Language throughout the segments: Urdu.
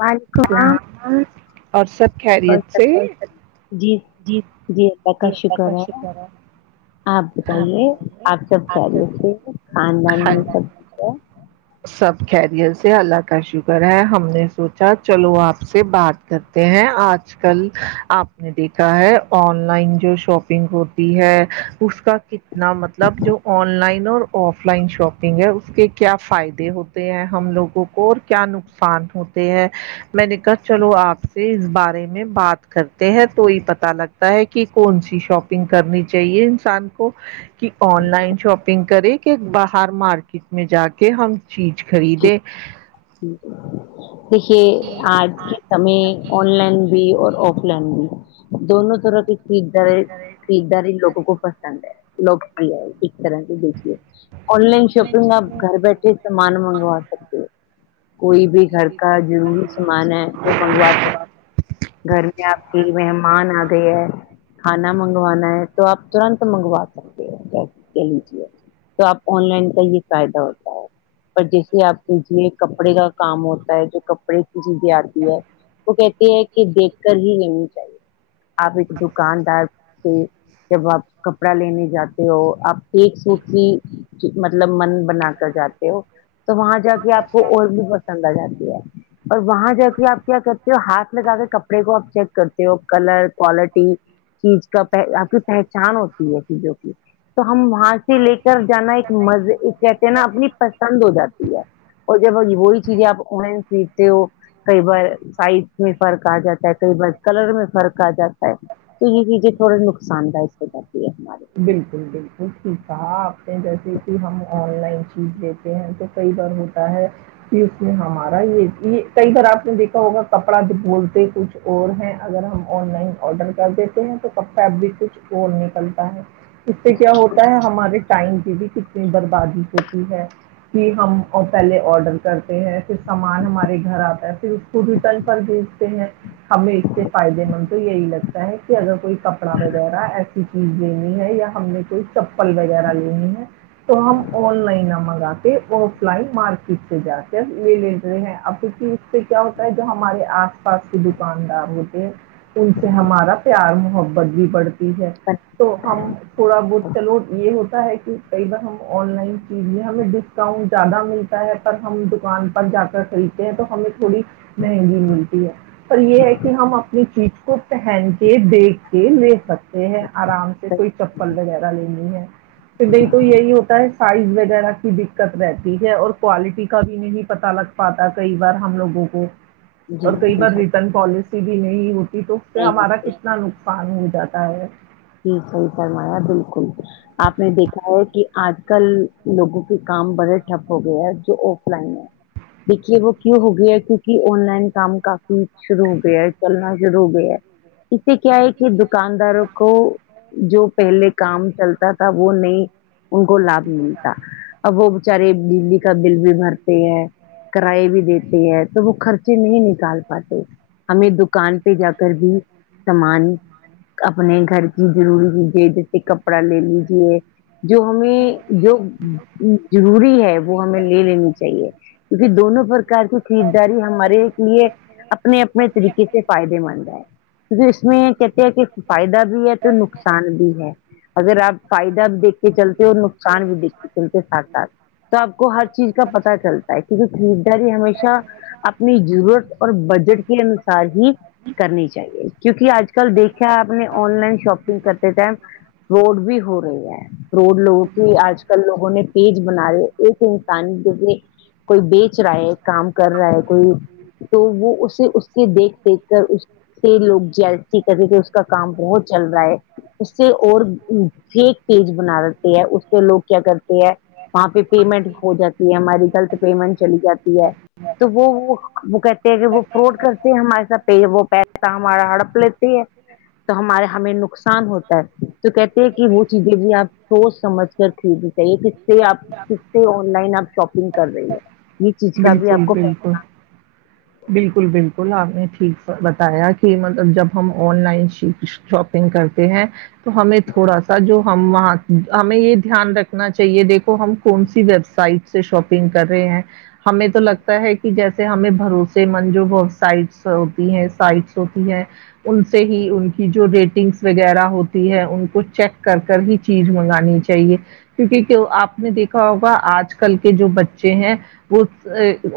وعلیکم السلام سلام اور سب اور خیریت سب سے جی جی اللہ کا شکر ہے آپ بتائیے آپ سب خیریت سے ہیں خاندان ہاں میں سب کیسے ہے سب خیریت سے اللہ کا شکر ہے ہم نے سوچا چلو آپ سے بات کرتے ہیں آج کل آپ نے دیکھا ہے آن لائن جو شاپنگ ہوتی ہے اس کا کتنا مطلب جو آن لائن اور آف لائن شاپنگ ہے اس کے کیا فائدے ہوتے ہیں ہم لوگوں کو اور کیا نقصان ہوتے ہیں میں نے کہا چلو آپ سے اس بارے میں بات کرتے ہیں تو یہ پتا لگتا ہے کہ کون سی شاپنگ کرنی چاہیے انسان کو کہ آن لائن شاپنگ کرے کہ باہر مارکیٹ میں جا کے ہم چیز خریدے دیکھیے آج کے سمے آن لائن بھی اور آف لائن بھی دونوں طرح کی خریداری خریداری لوگوں کو پسند ہے لوگ ہے ایک طرح سے دیکھیے آن لائن شاپنگ آپ گھر بیٹھے سامان منگا منگا سکتے ہو کوئی بھی گھر کا ضروری سامان ہے وہ منگوا سکتے گھر میں آپ کی مہمان آ گئے ہے کھانا منگوانا ہے تو آپ ترنت منگوا سکتے ہو کہ لیجیے تو آپ آن لائن کا ہی فائدہ ہوتا ہے پر جس آپے کپڑے کا کام ہوتا ہے جو کپڑے کی چیزیں آتی ہے وہ کہتے ہے کہ دیکھ کر ہی لینی چاہیے آپ ایک دکاندار سے جب آپ کپڑا لینے جاتے ہو آپ ایک سوٹ بھی مطلب من بنا کر جاتے ہو تو وہاں جا کے آپ کو اور بھی پسند آ جاتی ہے اور وہاں جا کے آپ کیا کرتے ہو ہاتھ لگا کے کپڑے کو آپ چیک کرتے ہو کلر کوالٹی چیز کا آپ کی پہچان ہوتی ہے چیزوں کی تو ہم وہاں سے لے کر جانا ایک مزے کہتے ہیں نا اپنی پسند ہو جاتی اور جب وہی چیزیں آپ آنائن خریدتے ہو کئی بار سائز میں فرق آ جاتا ہے کئی بار کلر میں فرق آ جاتا ہے تو یہ لیجیںے چیزیں تھوڑے نقصان دائک تو ہوجاتی ہے ہمارے بالکل بالکل ٹھیک کہا آپ نے جیسے کہ ہم آن لائن چیز ہیں تو کئی بار ہوتا ہے کہ اس میں ہمارا یہ یہ کئی بار آپ نے دیکھا ہوگا کپڑا جو بولتے کچھ اور ہیں اگر ہم آن لائن آڈر کر دیتے ہیں تو کپڑا بھی کچھ اور نکلتا ہے اس سے کیا ہوتا ہے ہمارے ٹائم کی بھی کتنی بربادی ہوتی ہے کہ ہم پہلے آڈر کرتے ہیں پھر سامان ہمارے گھر آتا ہے پھر اس کو رٹل پر دبیجھتے ہیں ہمیں اس سے فائدے مند تو یہی لگتا ہے کہ اگر کوئی کپڑا وغیرہ ایسی چیز لینی ہے یا ہم نے کوئی چپل وغیرہ لینی ہے تو ہم آن لائن نہ منگاتے آف لائن مارکیٹ سے جا کر لے لے لیتے ہیں اب اس سے کیا ہوتا ہے جو ہمارے آس پاس کے دکاندار ہوتے ہیں ان سے ہمارا پیار محبت بھی بڑھتا ہے پر- تو ہم تھوڑا بہت چلو یہ ہوتا ہے کہ کئی بار ہم آن لائن چیزیں ہمیں ڈسکاؤنٹ زیادہ ملتا ہے پر ہم دکان پر جا کر خریدیں یتو ہمیں تھوڑی مہنگی ملتی ہے اور یہ ہے کہ ہم اپنی چیز کو پہن کے دیکھ کے لے سکتے ہے آرام سے کوئی چپل وغیرہ لینی ہے پھر تو یہی ہوتا ہے سائز وغیرہ کی دککت رہتی ہے اور کوالٹی کا بھی نہیں پتہ لگ پاتا تھا کئی بار ہم لوگوں کو جی اور کئی بار بالکل ریٹرن پالیسی بھی نہیں ہوتی تو پھر نہیں ہمارا ہوتی، کتنا نقصان ہو جاتا ہے جی صحیح فرمایا بالکل آپ نے دیکھا ہے کہ آج کل لوگوں کے کام بڑے ٹھپ ہو گئے ہے جو آف لائن ہے دیکھیے وہ کیوں ہو گیا ہے کیونکہ آن لائن کام کافی شروع ہو گیا ہے چلنا شروع ہو گیا ہے اس سے کیا ہے کہ دکانداروں کو جو پہلے کام چلتا تھا وہ نہیں ان کو لابھ نہیں ملتا اب وہ بچارے بجلی کا بل بھی بھرتے ہیں کرائے بھی دیتے ہیں تو وہ خرچے نہیں نکال پاتے ہمیں دکان پہ جا کر بھی سامان گھر کی ضروری چیزیں جیسے کپڑا لے لیجے جو ہمیں جو ضروری ہے وہ ہمیں لے لینی چاہیے بھی دونوں پرکار کی خریدداری ہمارے لیے اپنے اپنے طریقے سے فائدے مند ہے کیونکہ اس میں کہتے ہیں کہ فائدہ بھی ہے تو نقصان بھی ہے اگر آپ فائدہ بھی دیکھ کے چلتے اور نقصان بھی دیکھ کے چلتے ساتھ ساتھ تو آپ کو ہر چیز کا پتہ چلتا ہے کیونکہ خریداری ہمیشہ اپنی ضرورت اور بجٹ کے انوسار ہی کرنی چاہیے کیونکہ آج کل دیکھ کیا آپ نے آن لائن شاپنگ کرتے ٹائم فروڈ بھی ہو رہی ہے فروڈ لوگوں کی آج کل لوگوں نے پیج بنائے ایک کوئی بیچ رہا ہے کام کر رہا ہے کوئی تو وہ اسے اس کے دیکھ دیکھ کر اس سے لوگ [unintelligible] کا کام بہت چل رہا ہے اس سے اور فیک پیج بنا دیتے ہے اس پہ لوگ کیا کرتے ہیں وہاں پہ پیمنٹ ہو جاتی ہے ہماری غلط پیمنٹ چلی جاتی ہے تو وہ وہ کہتے ہیں کہ وہ فراڈ کرتے ہیں ہمارے ساتھ وہ پیسہ ہمارا ہڑپ لیتے ہے ج تو ہمارے ہمیں نقصان ہوتا ہے تو کہتے ہیں کہ وہ چیزیں بھی آپ سوچ سمجھ کر خریدنی چاہے سے آپ کس سے آن لائن آپ شاپنگ کر رہی ہو یہ چیز کا بھی آپ بالکل، کو بالکل، بالکل بالکل آپ نے ٹھیک بتایا کہ مطلب جب ہم آن لائن شاپ ینگ کرتے ہیں تو ہمیں تھوڑا سا جو ہم وہاں ہمیں یہ دھیان رکھنا چاہیے دیکھو ہم کون سی ویب سائٹ سے شاپنگ کر رہے ہیں ہمیں تو لگتا ہے کہ جیسے ہمیں بھروسے مند جووبسائٹس ہوتی ہیں سائٹس ہوتی ہیں ان سے ہی ان کی جو ریٹنگس وغیرہ ہوتی ہے ان کو چیک کر کر ہی چیز منگانی چاہیے کیونکہ آپ نے دیکھا ہوگا آج کل کے جو بچے ہیں وہ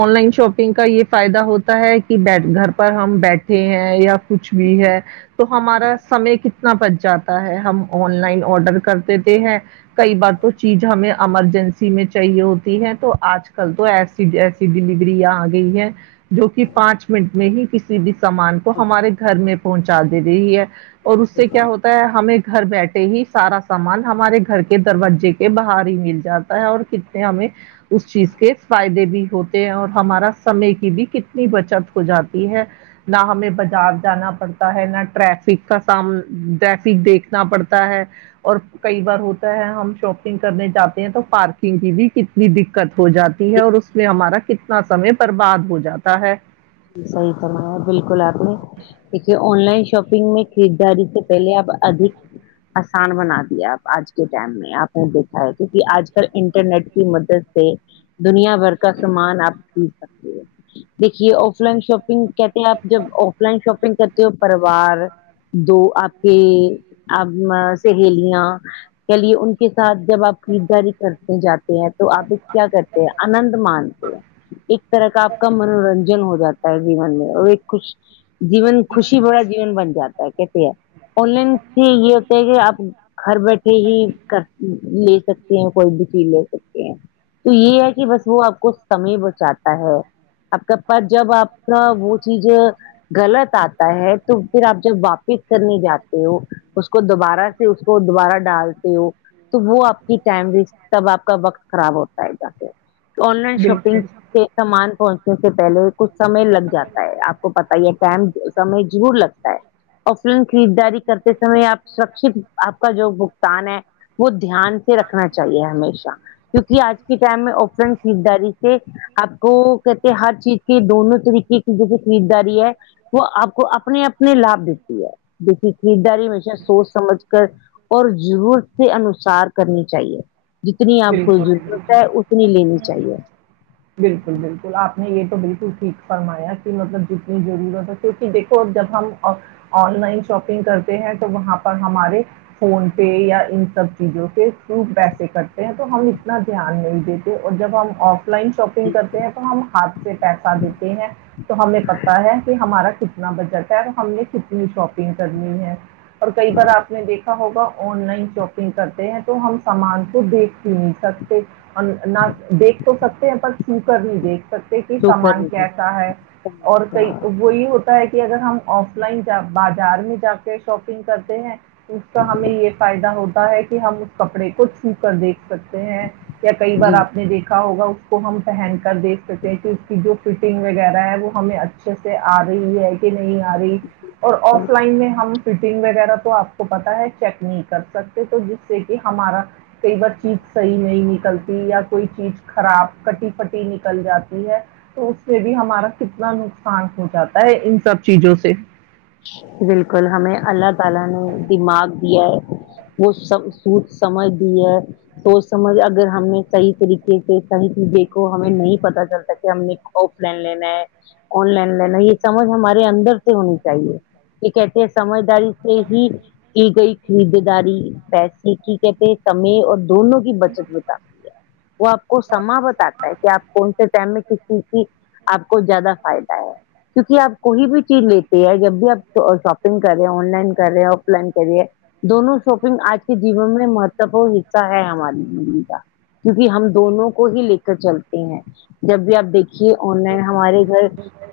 آن لائن شاپنگ کا یہ فائدہ ہوتا ہے کہ گھر پر ہم بیٹھے ہیں یا کچھ بھی ہے تو ہمارا سمے کتنا بچ جاتا ہے ہم آن لائن آڈر کر دیتے ہیں کئی بار تو چیز ہمیں ایمرجنسی میں چاہیے ہوتی ہے تو آج کل تو ایسا ایسی ڈلیوریاں آ گئی ہے جو کہ پانچ منٹ میں ہی کسی بھی سامان کو ہمارے گھر میں پہنچا دے رہی ہے اور اس سے کیا ہوتا ہے ہمیں گھر بیٹھے ہی سارا سامان ہمارے گھر کے دروازے کے باہر ہی مل جاتا ہے اور ہمیں اس چیز کے فائدے بھی ہوتے ہیں اور ہمارا سمے بی بی کتنی بچت ہو جاتی ہے نہ ہمیں بازار جانا پڑتا ہے نہ ٹریفک کا سام ٹریفک دیکھنا پڑتا ہے اور کئی بار ہوتا ہے ہم شاپنگ کرنے جاتے ہیں تو پارکنگ کی بھی ک نی دقت ہو جاتی ہے اور اس میں ہمارا کتنا سمے برباد ہو جاتا ہے صحیح فرمایا بالکل اپ نے دیکھیے آن لائن شاپنگ میں خریداری سے پہلے آپ ادھک آسان بنا دیا آپ آج کے ٹائم میں آپ نے دیکھا ہے کیونکہ آج کل انٹرنیٹ کی مدد سے دنیا بھر کا سامان آپ خرید سکتے ہیں دیکھیے آف لائن شاپنگ کہتے ہیں آپ جب آف لائن شاپنگ کرتے ہو پرریوار دو آپ کے آپ سہیلیاں کہ لیے ان کے ساتھ جب آپ خریدداری کرتے جاتے ہیں تو آپ ایک کیا کرتے ہیں آنند مانتے ہیں ایک طرح کا آپ کا منورنجن ہو جاتا ہے جیون میں اور ایک کچھ جیون خوشی بھرا جیون بن جاتا ہے کیس ہے آن لائن سے یہ ہوتا ہے کہ آپ گھر بیٹھے ہی کر لے سکتے ہیں کوئی بھی چیز لے سکتے ہیں تو یہ ہے کہ بس وہ آپ کو سمے بچاتا ہے آپ کا پا جب آپ کا وہ چیز غلط آتا ہے تو پھر آپ جب واپ پک کرنے جاتے ہو اس کو دوبارہ سے اس کو دوبارہ ڈالتے ہو تو وہ آپ کی ٹائم وی تب آپ کا وقت خراب ہوتا ہے جاے آن لائن شاپنگ بالکل سے سامان پہنچنے سے پہلے کچھ سمے لگ جاتا ہے آپ کو پت ہی م سمے ضرور لگتا ہے اور فلم خریدداری کرتے سمئے آپ سرکشت آپ کا جو ب ان ہے وہ دھیان سے رکھنا چاہیے ہمیشہ کیونکہ آج کے ٹائم میں اپرنٹ خریداری سے آپ کو کہتے ہر چیز کی دونوں طریقے جے سے خریداری ہے وہ آپ کو اپنے اپنے لابھ دیتی ہے دیکھیے خریداری میں سے سوچ سمجھ کر اور ضرورت کے انوسار کرنی چاہیے جتنی آپ کو بالکل ضرورت ہے اتنی لینی بالکل چاہیے بالکل بالکل آپ نے یہ تو بالکل ٹھیک فرمایا کہ مطلب جتنی ضرورت ہے کیونکہ دیکھو جب ہم آن لائن شاپنگ کرتے ہیں تو وہاں پر ہمارے فون پے یا ان سب چیزوں سے خوب پیسے کرتے ہیں تو ہم اتنا دھیان نہیں دیتے اور جب ہم آف لائن شاپنگ کرتے ہیں تو ہم ہاتھ سے پیسہ دیتے ہیں تو ہمیں پتا ہے کہ ہمارا کتنا بجٹ ہے اور ہم نے کتنی شاپنگ کرنی ہے اور کئی بار آپ نے دیکھا ہوگا آن لائن شاپنگ کرتے ہیں تو ہم سامان کو دیک کی نہیں سکتے ہم نہ دیکھ تو سکتے ہیں پر چو کر نہیں دیکھ سکتے کہ تو سامان کرنی کیسا ہے اور کئی وہی ہوتا ہے کہ اگر ہم آف لائنا بازار میں جا کے شاپنگ کرتے ہیں اس کا ہمیں یہ فائدہ ہوتا ہے کہ ہم اس کپڑے کو چھو کر دیکھ سکتے یا کئی بار آپ نے دیکھا ہوگا کو ہم پہن کر دیکھ سکتے ہیں کہ اس کی جو فٹنگ وغیرہ ہے وہ ہمیں اچھے سے آ رہی ہے نہیں آ رہی اور جی آف لائن میں ہم فٹنگ وغیرہ تو آپ کو پتا ہے چیک نہیں کر سکتے تو جس سے کہ ہمارا فی چیز صحیح نہیں نکلتی یا کوئی چیز خراب کٹی پٹی نکل جاتی ہے تو اس سے بھی ہمارا کتنا نقصان ہو جاتا ہے ان سب چیزوں سے بالکل ہمیں اللہ تعالی نے دماغ دیا ہے وہ سب سوچ سمجھ دی ہے تو سمجھ اگر ہم نے صحیح طریقے سے صحیح چیز دیکھو ہمیں نہیں پتا چلتا کہ ہم نے آف لائن لینا ہے آن لائن لینا ہے یہ سمج ہمارے اندر سے ہونی چاہیے یہ کہتے ہیں سمجھداری سے ہی کی گئی خریدداری پیسے کی کہتے سمے اور دونوں کی بچت بتاتی ہے وہ آپ کو سما بتاتتا ہے کہ آپ کون سے ٹائم میں کس چیز کی آپ کو زیادہ فائدہ ہے کیونکہ آپ کوئی بھی چیز لیتے ہیں جب آپ شاپنگ کر رہے ہیں آن لائن کر رہے ہیں آف لائن کریے دونوں شاپنگ آج کے جیون میں مہتوپورن حصہ ہے ہماری زندگی کا کیونکہ ہم دونوں کو ہی لے کر چلتے ہیں جب بھی آپ دیکھ کہ آن لائن ہمارے گھر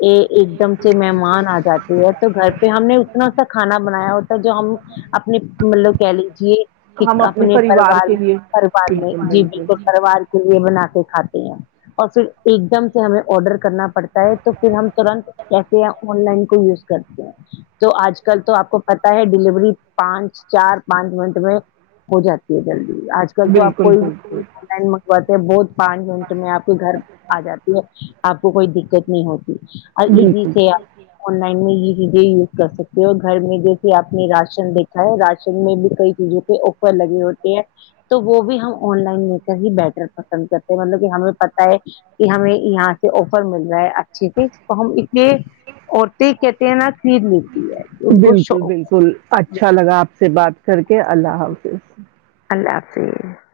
ایک دم سے مہمان آ جاتے تو گھر پہ ہم نے اتنا سا کھانا بنایا ہوتا جو ہم اپنے مطلب کہہ لیجیے ہم ایک اپنے پریوار پروار کے میں لیے پرار میں جی بالکل پروار یہ بنا کے کھاتے ہیں اور پھر ایک دم سے ہمیں آڈر کرنا پڑتا ہے تو پھر ہم ترنت کیس آن لائن کو یوز کرتے ہیں تو آج کل تو آپ کو پتا ہے ڈیلیوری پانچ چار پانچ منٹ میں ہو جاتی ہے جلدی آج کل تو آپ بالکل کوئی بھی پروار چیز آن لائن منگواتے ہیں بہت پانچ منٹ میں آپ گھر آ جاتی ہے آپ کو کوئی دقت نہیں ہوتی اور میں، ایزی بالکل جی سے کرنا آپ آن پڑتا ہے، میں یہ چیزیں یوز کر سکتے ہو اور گھر میں جیسے آپ نے راشن دیکھا ہے راشن میں بھی کئی چیزوں کےہ اوکر لگے ہوتے ہیں تو وہ بھی ہم آن لائن لے کر ہی بیٹر پسند کرتے ہیں مطلب کہ ہمیں پتہ ہے کہ ہمیں یہاں سے آفر مل رہا ہے اچھے سے تو ہم اتنے ہے ان کو بالکل شوق بالکل اچھا اچھا لگا آپ سے بات کر کے اللہ حافظ اللہ حافظ